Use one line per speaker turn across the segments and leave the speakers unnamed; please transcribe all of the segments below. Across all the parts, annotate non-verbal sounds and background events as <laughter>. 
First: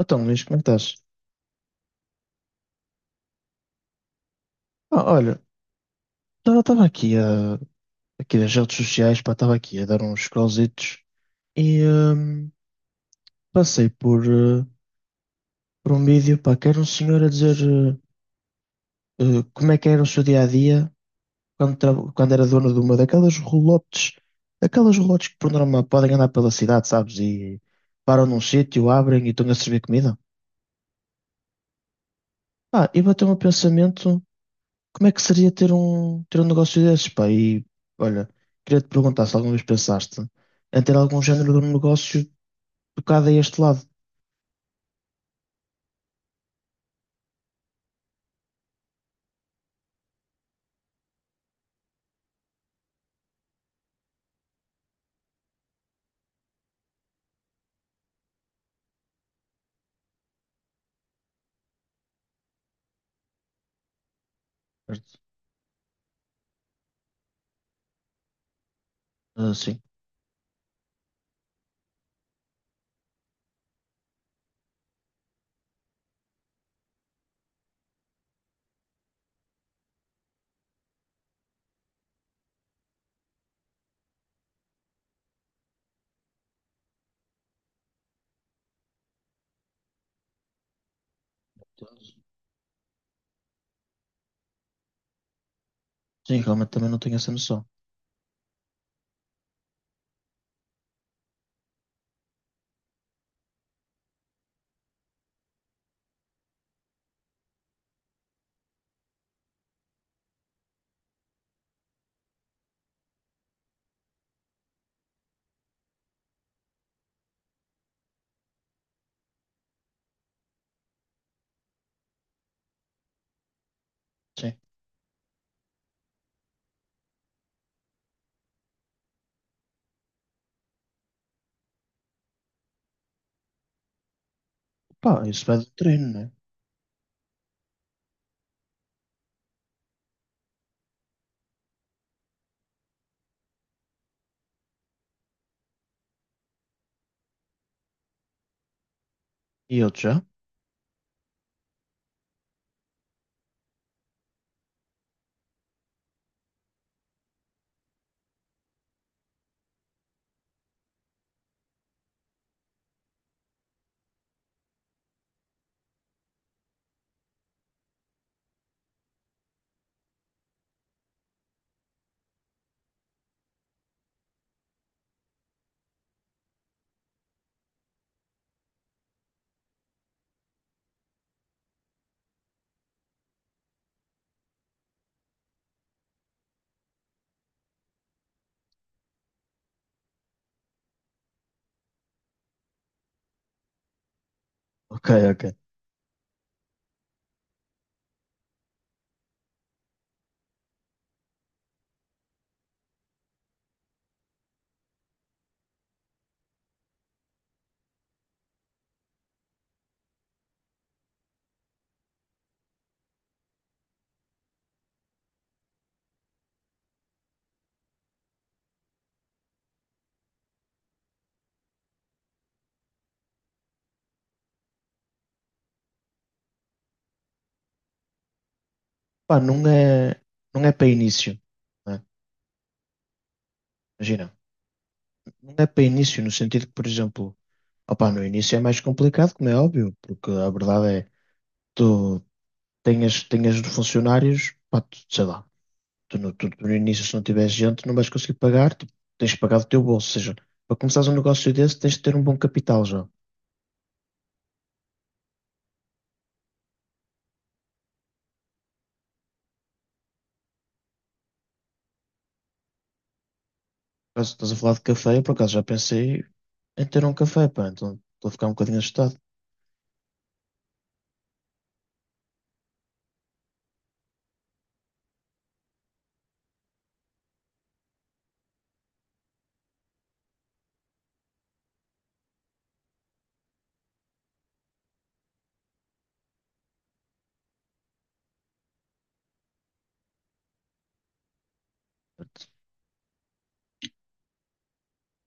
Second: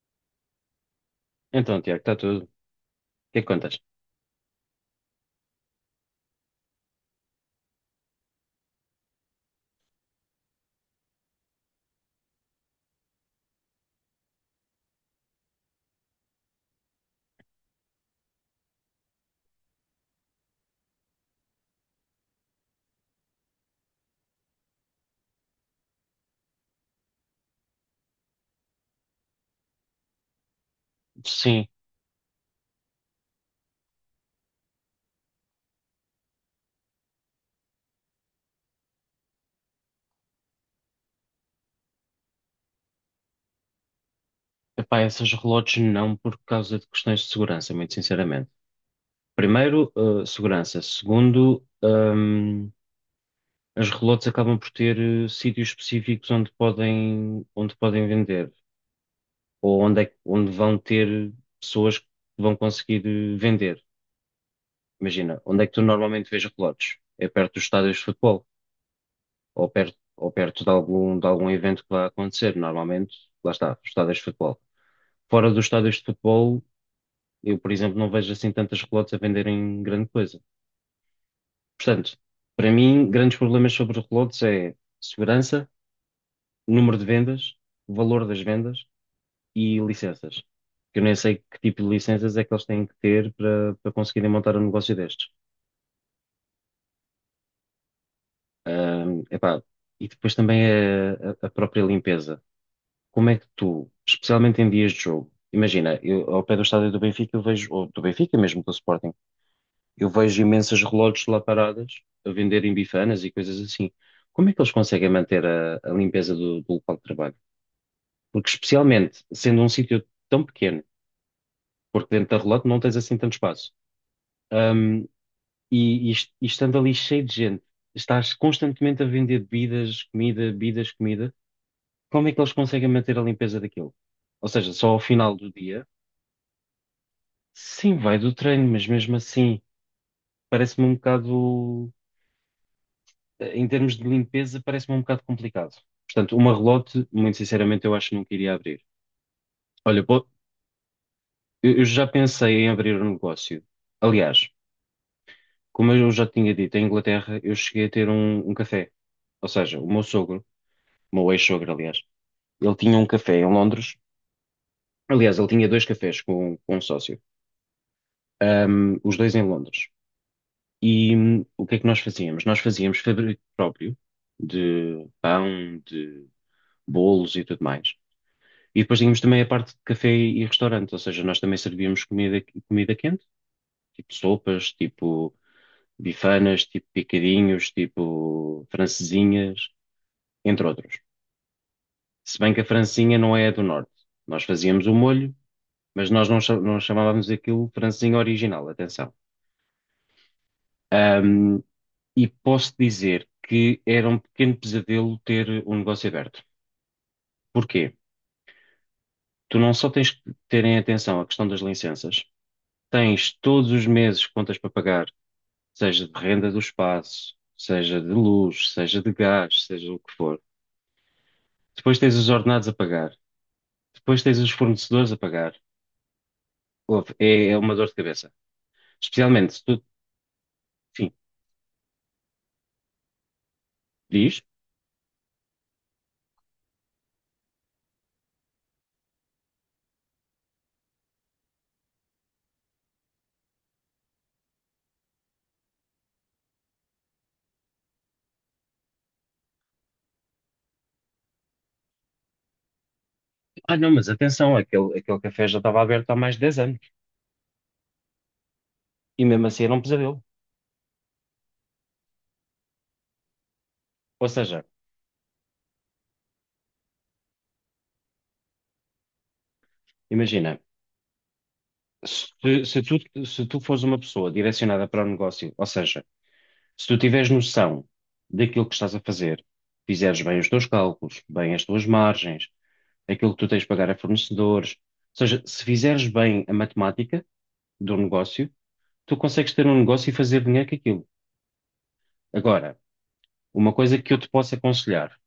Então, Luís, como é que estás?
Então, Tiago, está tudo. O que é que contas?
Ah, olha, estava aqui a, aqui nas redes sociais, pá, estava aqui a dar uns scrollzitos e passei por um vídeo, pá, que era um senhor a dizer como é que era o seu dia-a-dia quando, quando era dono de uma daquelas rolotes, aquelas rolotes que por norma podem andar pela cidade, sabes? E param num sítio, abrem e estão a servir comida.
Sim,
Ah, e bateu-me o pensamento: como é que seria ter um negócio desses, pá? E olha, queria te perguntar se alguma vez pensaste em ter algum género de um negócio tocado a este lado.
epá, essas relotes não por causa de questões de segurança, muito sinceramente. Primeiro, segurança. Segundo, as relotes acabam por ter sítios específicos onde podem vender, ou onde vão ter pessoas que vão conseguir vender.
Certo?
Imagina, onde é que tu normalmente vês relotes? É perto dos estádios de futebol,
Ah,
ou
sim,
perto, ou perto de algum evento que vai acontecer. Normalmente, lá está, estádios de futebol. Fora dos estádios de futebol, eu, por exemplo, não vejo assim tantas relotes a venderem grande coisa. Portanto, para mim, grandes problemas sobre relotes é segurança, número de vendas, valor das vendas e licenças. Que eu nem sei que tipo de licenças é que eles têm que ter para, para conseguirem montar um negócio destes.
sim, realmente também não tenho essa noção.
Epá, e depois também é a própria limpeza. Como é que tu, especialmente em dias de jogo, imagina, eu, ao pé do estádio do Benfica, eu vejo, ou do Benfica mesmo, do Sporting, eu vejo imensas relógios lá paradas a venderem bifanas e coisas assim. Como é que eles conseguem manter a limpeza do, do local de trabalho? Porque, especialmente, sendo um sítio tão pequeno, porque dentro da relógio não tens assim tanto espaço,
Sim.
hum, e estando ali cheio de gente, estás constantemente a vender bebidas, comida, como é que eles conseguem manter a limpeza daquilo? Ou seja, só ao
Pá,
final
isso
do
vai do
dia,
treino, né?
sim, vai do treino, mas mesmo assim, parece-me um bocado, em termos de limpeza, parece-me um bocado complicado. Portanto, uma relote, muito sinceramente, eu acho que nunca iria abrir.
E outro
Olha,
já?
pô, eu já pensei em abrir um negócio. Aliás, como eu já tinha dito, em Inglaterra eu cheguei a ter um café. Ou seja, o meu sogro, o meu ex-sogro, aliás, ele tinha um café em Londres. Aliás, ele tinha dois cafés com um sócio, os dois em Londres. E o que é que nós fazíamos? Nós fazíamos fabrico próprio de pão, de bolos e tudo mais. E depois tínhamos também a parte de café e restaurante, ou seja, nós também servíamos comida, comida quente, tipo sopas, tipo bifanas, tipo picadinhos, tipo francesinhas, entre outros. Se bem que a francesinha não é a do norte. Nós fazíamos o
Ok,
molho,
ok.
mas nós não, não chamávamos aquilo francesinha original, atenção. Ahm, e posso dizer que era um pequeno pesadelo ter um negócio aberto. Porquê? Tu não só tens que ter em atenção a questão das licenças, tens todos os meses contas para pagar, seja de renda do espaço, seja de luz, seja de gás, seja o que for. Depois tens os ordenados a pagar, depois tens os fornecedores a pagar. Ouve, é uma dor de cabeça.
Pá,
Especialmente se
não
tu,
é, não é para
enfim,
início, né? Imagina,
diz.
não é para início no sentido que, por exemplo, opá, no início é mais complicado, como é óbvio, porque a verdade é que tu tenhas funcionários, pá, tu, sei lá. Tu no início, se não tiveres gente, não vais conseguir pagar, tipo, tens de pagar do teu bolso. Ou seja, para começares um negócio desse, tens de ter um bom capital já.
Ah, não, mas atenção, aquele café já estava aberto há mais de 10 anos e mesmo assim era um pesadelo. Ou
Caso estás a
seja,
falar de café, eu por acaso já pensei em ter um café, pá, então estou a ficar um bocadinho assustado,
imagina, se tu fores uma pessoa direcionada para o negócio, ou seja, se tu tiveres noção daquilo que estás a fazer, fizeres bem os teus cálculos, bem as tuas margens, aquilo que tu tens de pagar a fornecedores. Ou seja, se fizeres bem a matemática do negócio, tu consegues ter um negócio e fazer dinheiro com aquilo. Agora, uma coisa que eu te posso aconselhar,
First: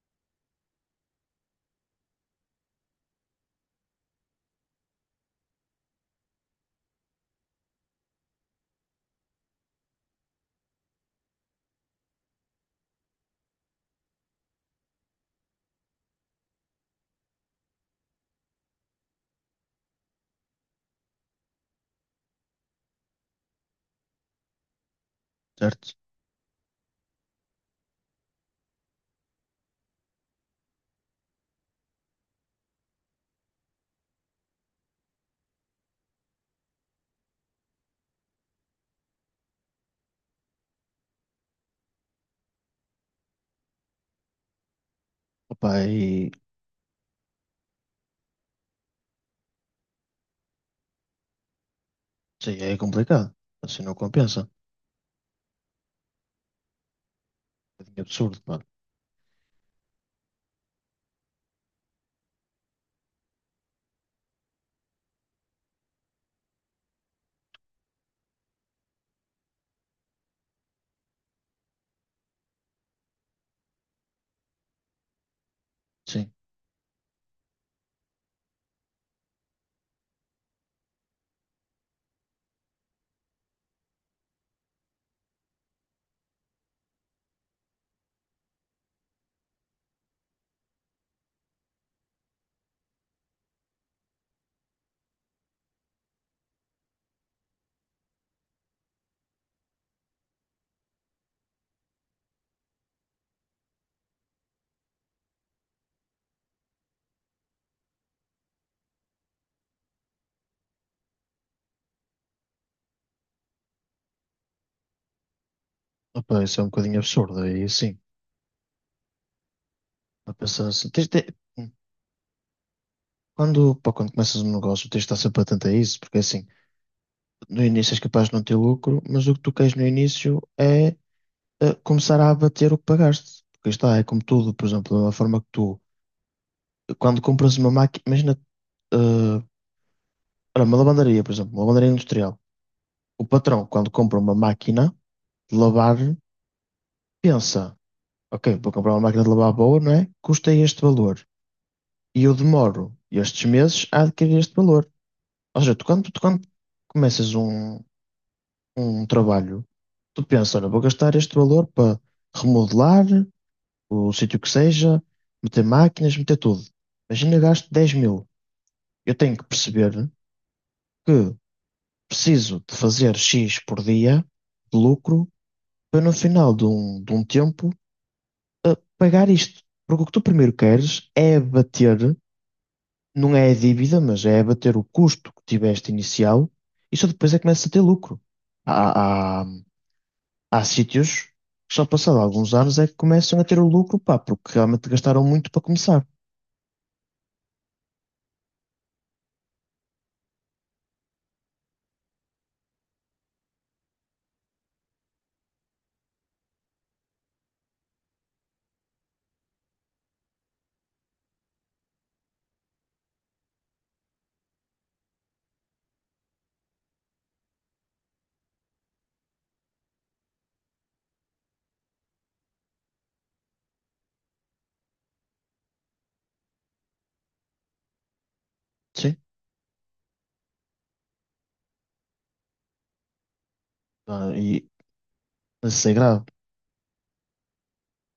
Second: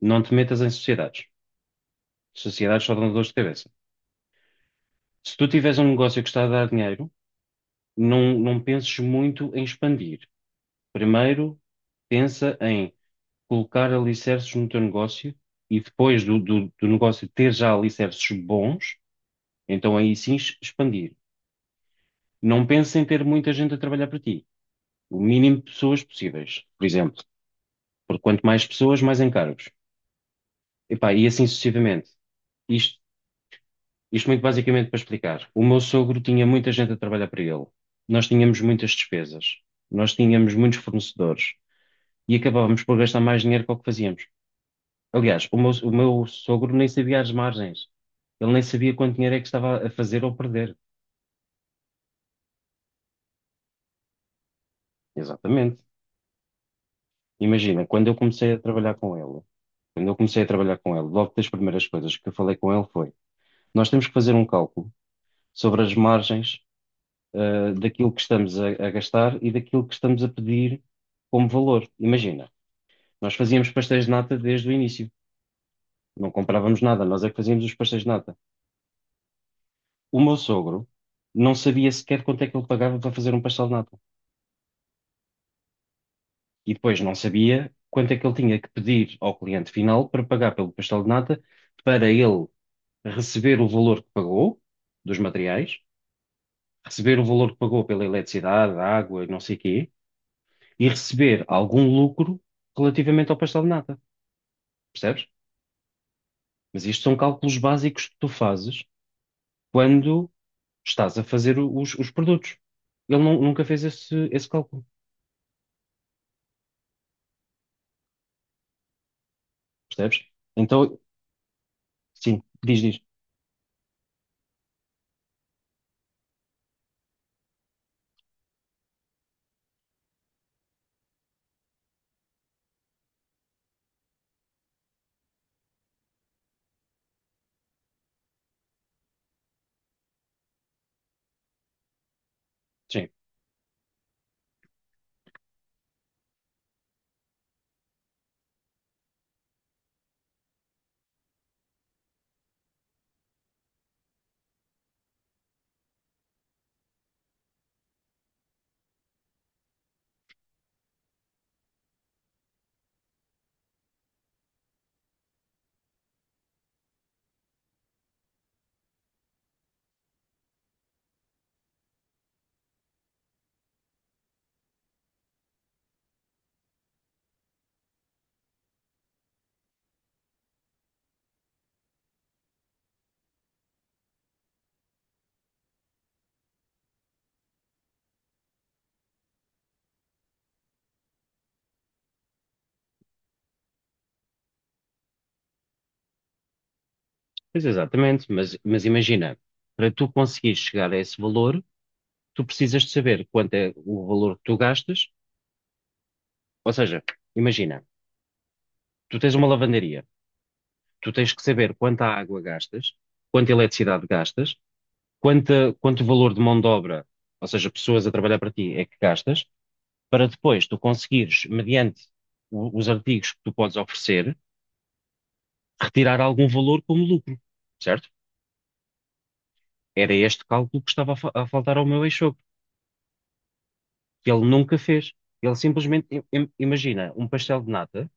não te metas em sociedades. Sociedades só dão dores de cabeça. Se tu tiveres um negócio que está a dar dinheiro, não, não penses muito em expandir. Primeiro, pensa em colocar alicerces no teu negócio e depois do negócio ter já alicerces bons, então aí sim expandir. Não penses em ter muita gente a trabalhar para ti. O mínimo de
certo?
pessoas possíveis, por exemplo. Porque quanto mais pessoas, mais encargos. Epá, e assim sucessivamente. Isto, isto muito basicamente para explicar. O meu sogro tinha muita gente a trabalhar para ele. Nós tínhamos muitas despesas. Nós tínhamos muitos fornecedores. E acabávamos por gastar mais dinheiro que o que fazíamos. Aliás, o meu,
Opa,
o meu
e
sogro nem sabia as margens. Ele nem sabia quanto dinheiro é que estava a fazer ou perder.
sim, é complicado. Assim não compensa. É
Exatamente.
um
Imagina,
bocadinho
quando eu
absurdo,
comecei a
pá.
trabalhar com ele, quando eu comecei a trabalhar com ele, logo das primeiras coisas que eu falei com ele foi: nós temos que fazer um cálculo sobre as margens, ah, daquilo que estamos a gastar e daquilo que estamos a pedir como valor. Imagina, nós fazíamos pastéis de nata desde o início, não
Sim.
comprávamos nada, nós é que fazíamos os pastéis de nata. O meu sogro não sabia sequer quanto é que ele pagava para fazer um pastel de nata e depois não sabia quanto é que ele tinha que pedir ao cliente final para pagar pelo pastel de nata para ele receber o valor que pagou dos materiais, receber o valor que pagou pela eletricidade, água e não sei quê, e receber algum lucro relativamente ao pastel de nata, percebes? Mas isto são cálculos básicos que tu fazes quando estás a fazer os produtos. Ele nunca fez esse cálculo,
Opa, isso é um bocadinho absurdo. Aí sim.
percebes?
A pensar assim.
Então, sim, diz, diz.
Pá, quando começas um negócio, tens de estar sempre atento a isso, porque assim, no início és capaz de não ter lucro, mas o que tu queres no início é a começar a abater o que pagaste. Porque é como tudo, por exemplo, da forma que tu, quando compras uma máquina, imagina, eh, olha, uma lavandaria, por exemplo, uma lavandaria industrial.
Sim,
O patrão, quando compra uma máquina de lavar, pensa, ok, vou comprar uma máquina de lavar boa, não é? Custa este valor. E eu demoro estes meses a adquirir este valor. Ou seja, tu quando começas um trabalho, tu pensas, olha, vou gastar este valor para remodelar, o sítio que seja, meter máquinas, meter tudo. Imagina gasto 10 mil. Eu tenho que perceber que preciso de fazer X por dia de lucro para no final de um tempo pagar isto. Porque o que tu primeiro queres é abater, não é a dívida, mas é abater o custo que tiveste inicial e só depois é que começas a ter lucro. Há, há, há sítios que só passado alguns anos é que começam a ter o lucro, pá, porque realmente gastaram muito para começar.
pois exatamente, mas imagina, para tu conseguires chegar a esse valor, tu precisas de saber quanto é o valor que tu gastas, ou seja, imagina, tu tens uma lavandaria, tu tens que saber quanta água gastas, quanta eletricidade gastas, quanto valor de mão de obra, ou seja, pessoas a trabalhar para ti, é que gastas, para depois tu conseguires, mediante os artigos que tu podes oferecer, retirar algum valor como lucro, certo?
Sim.
Era este cálculo que estava a faltar ao meu ex-sogro, que
Ah,
ele nunca fez. Ele
isso é
simplesmente, im-
grave.
im- imagina, um pastel de nata,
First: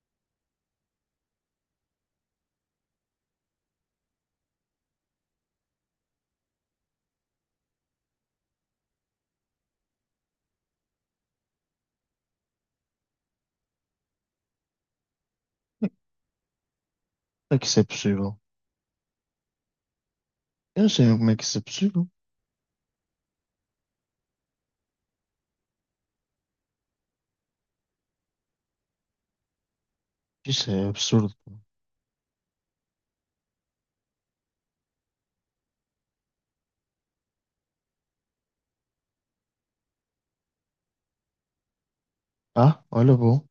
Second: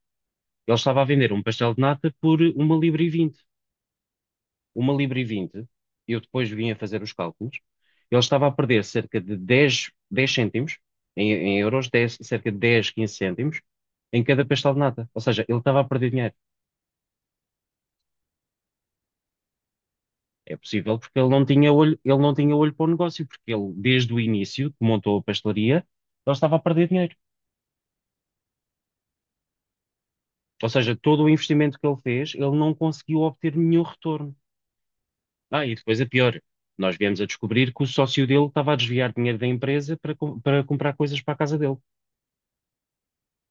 ele estava a vender um pastel de nata por £1,20. £1,20, eu depois vim a fazer os cálculos, ele estava a perder cerca de 10 10 cêntimos, em euros, 10, cerca de 10 15 cêntimos, em cada pastel de nata. Ou seja, ele estava a
Como
perder dinheiro.
é que isso é possível?
É
Eu não
possível
sei
porque ele
como é que
não
isso é
tinha olho,
possível.
ele não tinha olho para o negócio, porque ele, desde o início, que montou a pastelaria, ele estava a perder dinheiro. Ou
Isso é
seja, todo o
absurdo.
investimento que ele fez, ele não conseguiu obter nenhum retorno. Ah, e depois é pior. Nós viemos a descobrir que o sócio dele estava a desviar dinheiro da empresa para, para comprar coisas para a casa dele.
Ah, olha, bom.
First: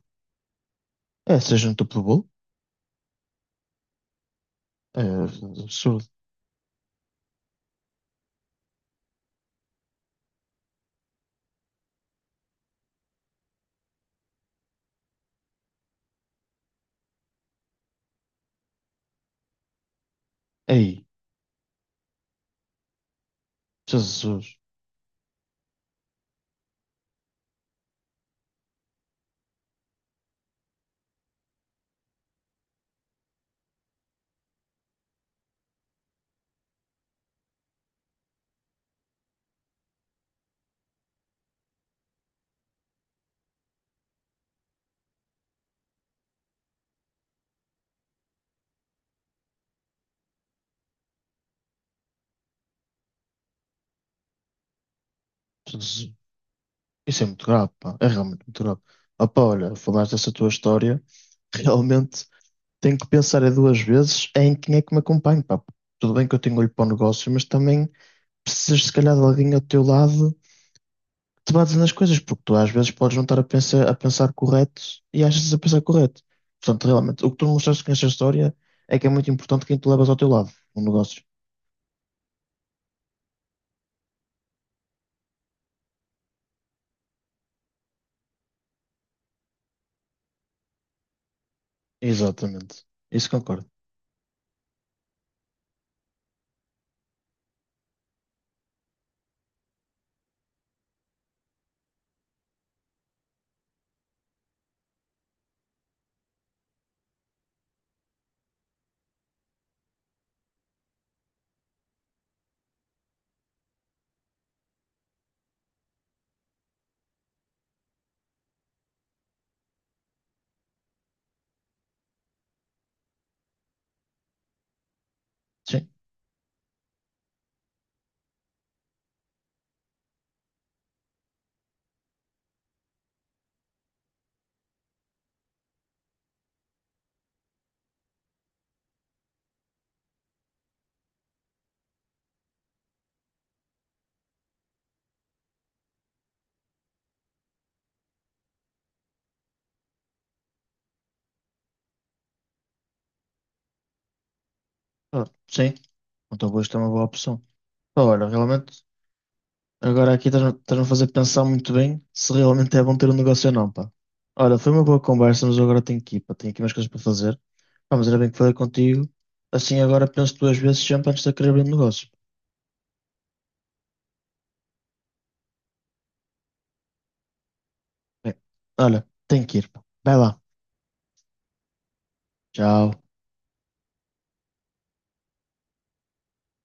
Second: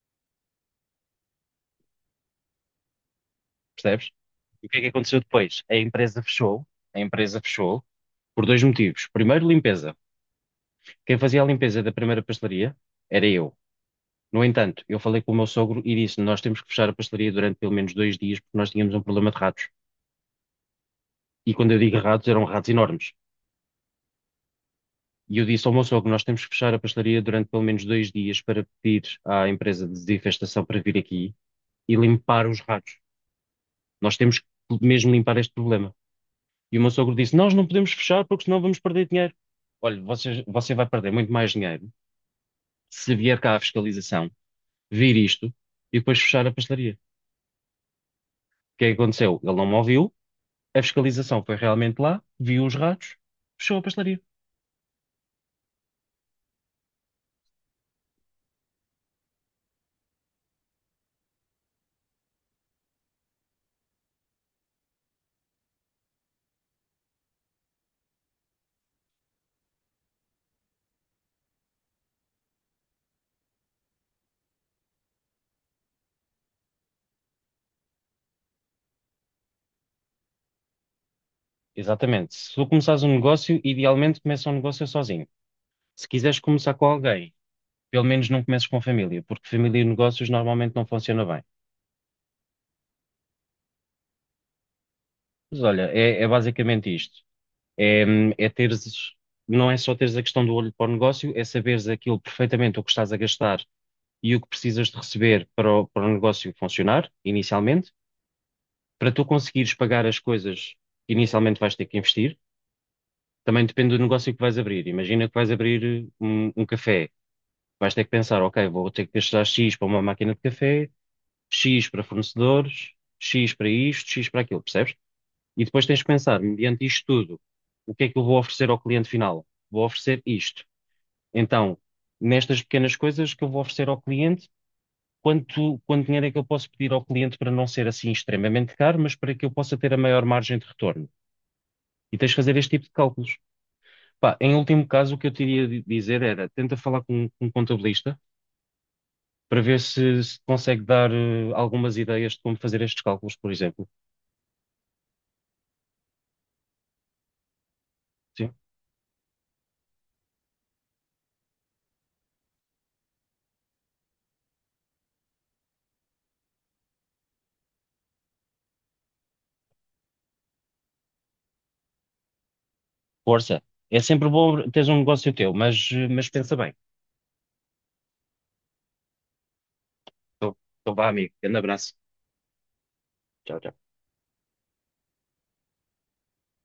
É, seja no topo do bolo.
Percebes? E o que é que
É
aconteceu depois?
absurdo.
A empresa fechou por dois motivos. Primeiro, limpeza. Quem fazia a limpeza da primeira pastelaria era eu. No entanto, eu falei com o meu sogro e disse: "Nós temos que fechar a pastelaria durante pelo menos 2 dias porque nós tínhamos um problema de ratos."
Ei,
E quando eu digo ratos, eram ratos enormes.
Jesus.
E eu disse ao meu sogro: "Nós temos que fechar a pastelaria durante pelo menos dois dias para pedir à empresa de desinfestação para vir aqui e limpar os ratos. Nós temos que mesmo limpar este problema." E o meu sogro disse: "Nós não podemos fechar porque senão vamos perder dinheiro." Olha, você, você vai perder muito mais dinheiro se vier cá a fiscalização, vir isto e depois fechar a pastelaria. O que é que aconteceu? Ele não me ouviu, a fiscalização foi realmente lá, viu os ratos, fechou a pastelaria.
Jesus. Isso é muito grave, pá. É realmente muito grave. Opa, olha, falaste dessa tua história. <laughs> Realmente tenho que pensar é duas vezes em quem é que me acompanha, pá. Tudo bem que eu tenho olho para o negócio, mas também precisas, se calhar, de alguém ao teu lado te bases nas coisas, porque tu às vezes podes não estar a pensar correto e achas a pensar correto. Portanto, realmente, o que tu mostraste com esta história é que é muito importante quem tu levas ao teu lado, no negócio.
Exatamente. Se tu começares um negócio, idealmente começa um negócio sozinho. Se quiseres começar com alguém, pelo menos não comeces com família, porque família e negócios normalmente não funciona bem.
Exatamente. Isso concordo.
Mas olha, é basicamente isto. É, é teres, não é só teres a questão do olho para o negócio, é saberes aquilo perfeitamente o que estás a gastar e o que precisas de receber para o negócio funcionar, inicialmente, para tu conseguires pagar as coisas que inicialmente vais ter que investir. Também depende do negócio que vais abrir. Imagina que vais abrir um café. Vais ter que pensar, ok, vou ter que gastar X para uma máquina de café, X para fornecedores, X para isto, X para aquilo, percebes? E depois
Sim.
tens que pensar, mediante isto tudo, o que é que eu vou oferecer ao cliente final? Vou oferecer isto. Então, nestas pequenas coisas que eu vou oferecer ao cliente, quanto, quanto dinheiro é que eu posso pedir ao cliente para não ser assim extremamente caro, mas para que eu possa ter a maior margem de retorno? E tens de fazer este tipo de cálculos. Pá, em último caso, o que eu te iria dizer era, tenta falar com um contabilista para ver se, se consegue dar algumas ideias de como fazer estes cálculos, por exemplo.
Ah, sim. Então, vou isto é uma boa opção. Pá, olha,
Sim.
realmente, agora aqui estás-me a fazer pensar muito bem se realmente é bom ter um negócio ou não, pá. Olha, foi uma boa conversa, mas eu agora tenho que ir, pá. Tenho aqui umas coisas para fazer. Pá, mas era bem que falei contigo. Assim, agora penso duas vezes sempre antes de querer abrir um negócio.
Força. É sempre bom teres um negócio teu, mas, mas pensa bem.
Bem, olha, tenho que ir, pá. Vai lá.
Então, então vá, amigo. Grande abraço.
Tchau.
Tchau, tchau.